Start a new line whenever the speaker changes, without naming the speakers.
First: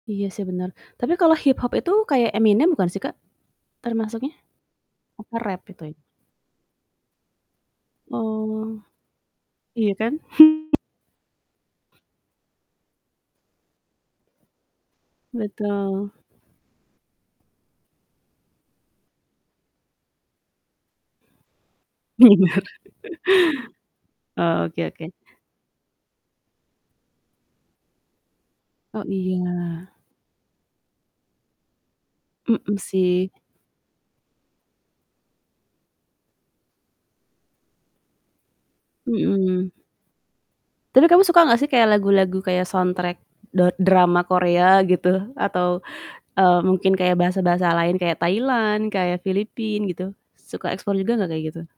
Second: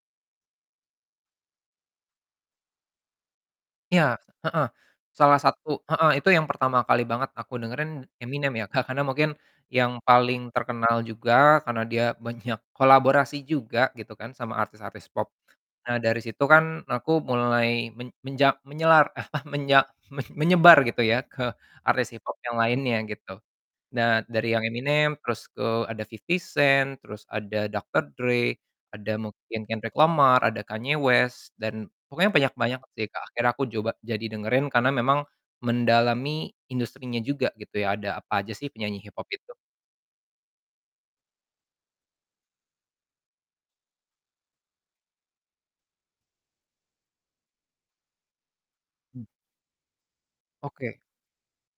Iya sih bener tapi kalau hip-hop itu kayak Eminem bukan sih Kak?
Iya.
Termasuknya?
Heeh.
Oh
Salah
rap
satu
itu.
heeh, itu yang pertama kali banget aku dengerin Eminem ya
Oh.
Kak, karena mungkin yang
Iya kan?
paling
Mmm.
terkenal juga karena dia banyak kolaborasi juga gitu kan sama artis-artis pop. Nah
Betul.
dari situ kan aku mulai men menja menyelar apa menya men menyebar gitu ya ke artis
Bener,
hip-hop yang lainnya gitu. Nah dari yang
oke oke.
Eminem terus ke ada 50 Cent, terus ada Dr. Dre,
Oh
ada mungkin
iya.
Kendrick Lamar, ada Kanye West dan pokoknya banyak
Mmm
banyak sih Kak.
sih.
Akhirnya aku coba jadi dengerin karena memang mendalami industrinya juga gitu ya ada apa aja sih penyanyi hip-hop itu.
Mhm. Tapi kamu suka gak sih kayak lagu-lagu kayak soundtrack da drama Korea gitu atau, eee, mungkin kayak bahasa-bahasa lain kayak Thailand kayak
Mmm.
Filipina gitu suka
Oke.
explore juga gak kayak gitu?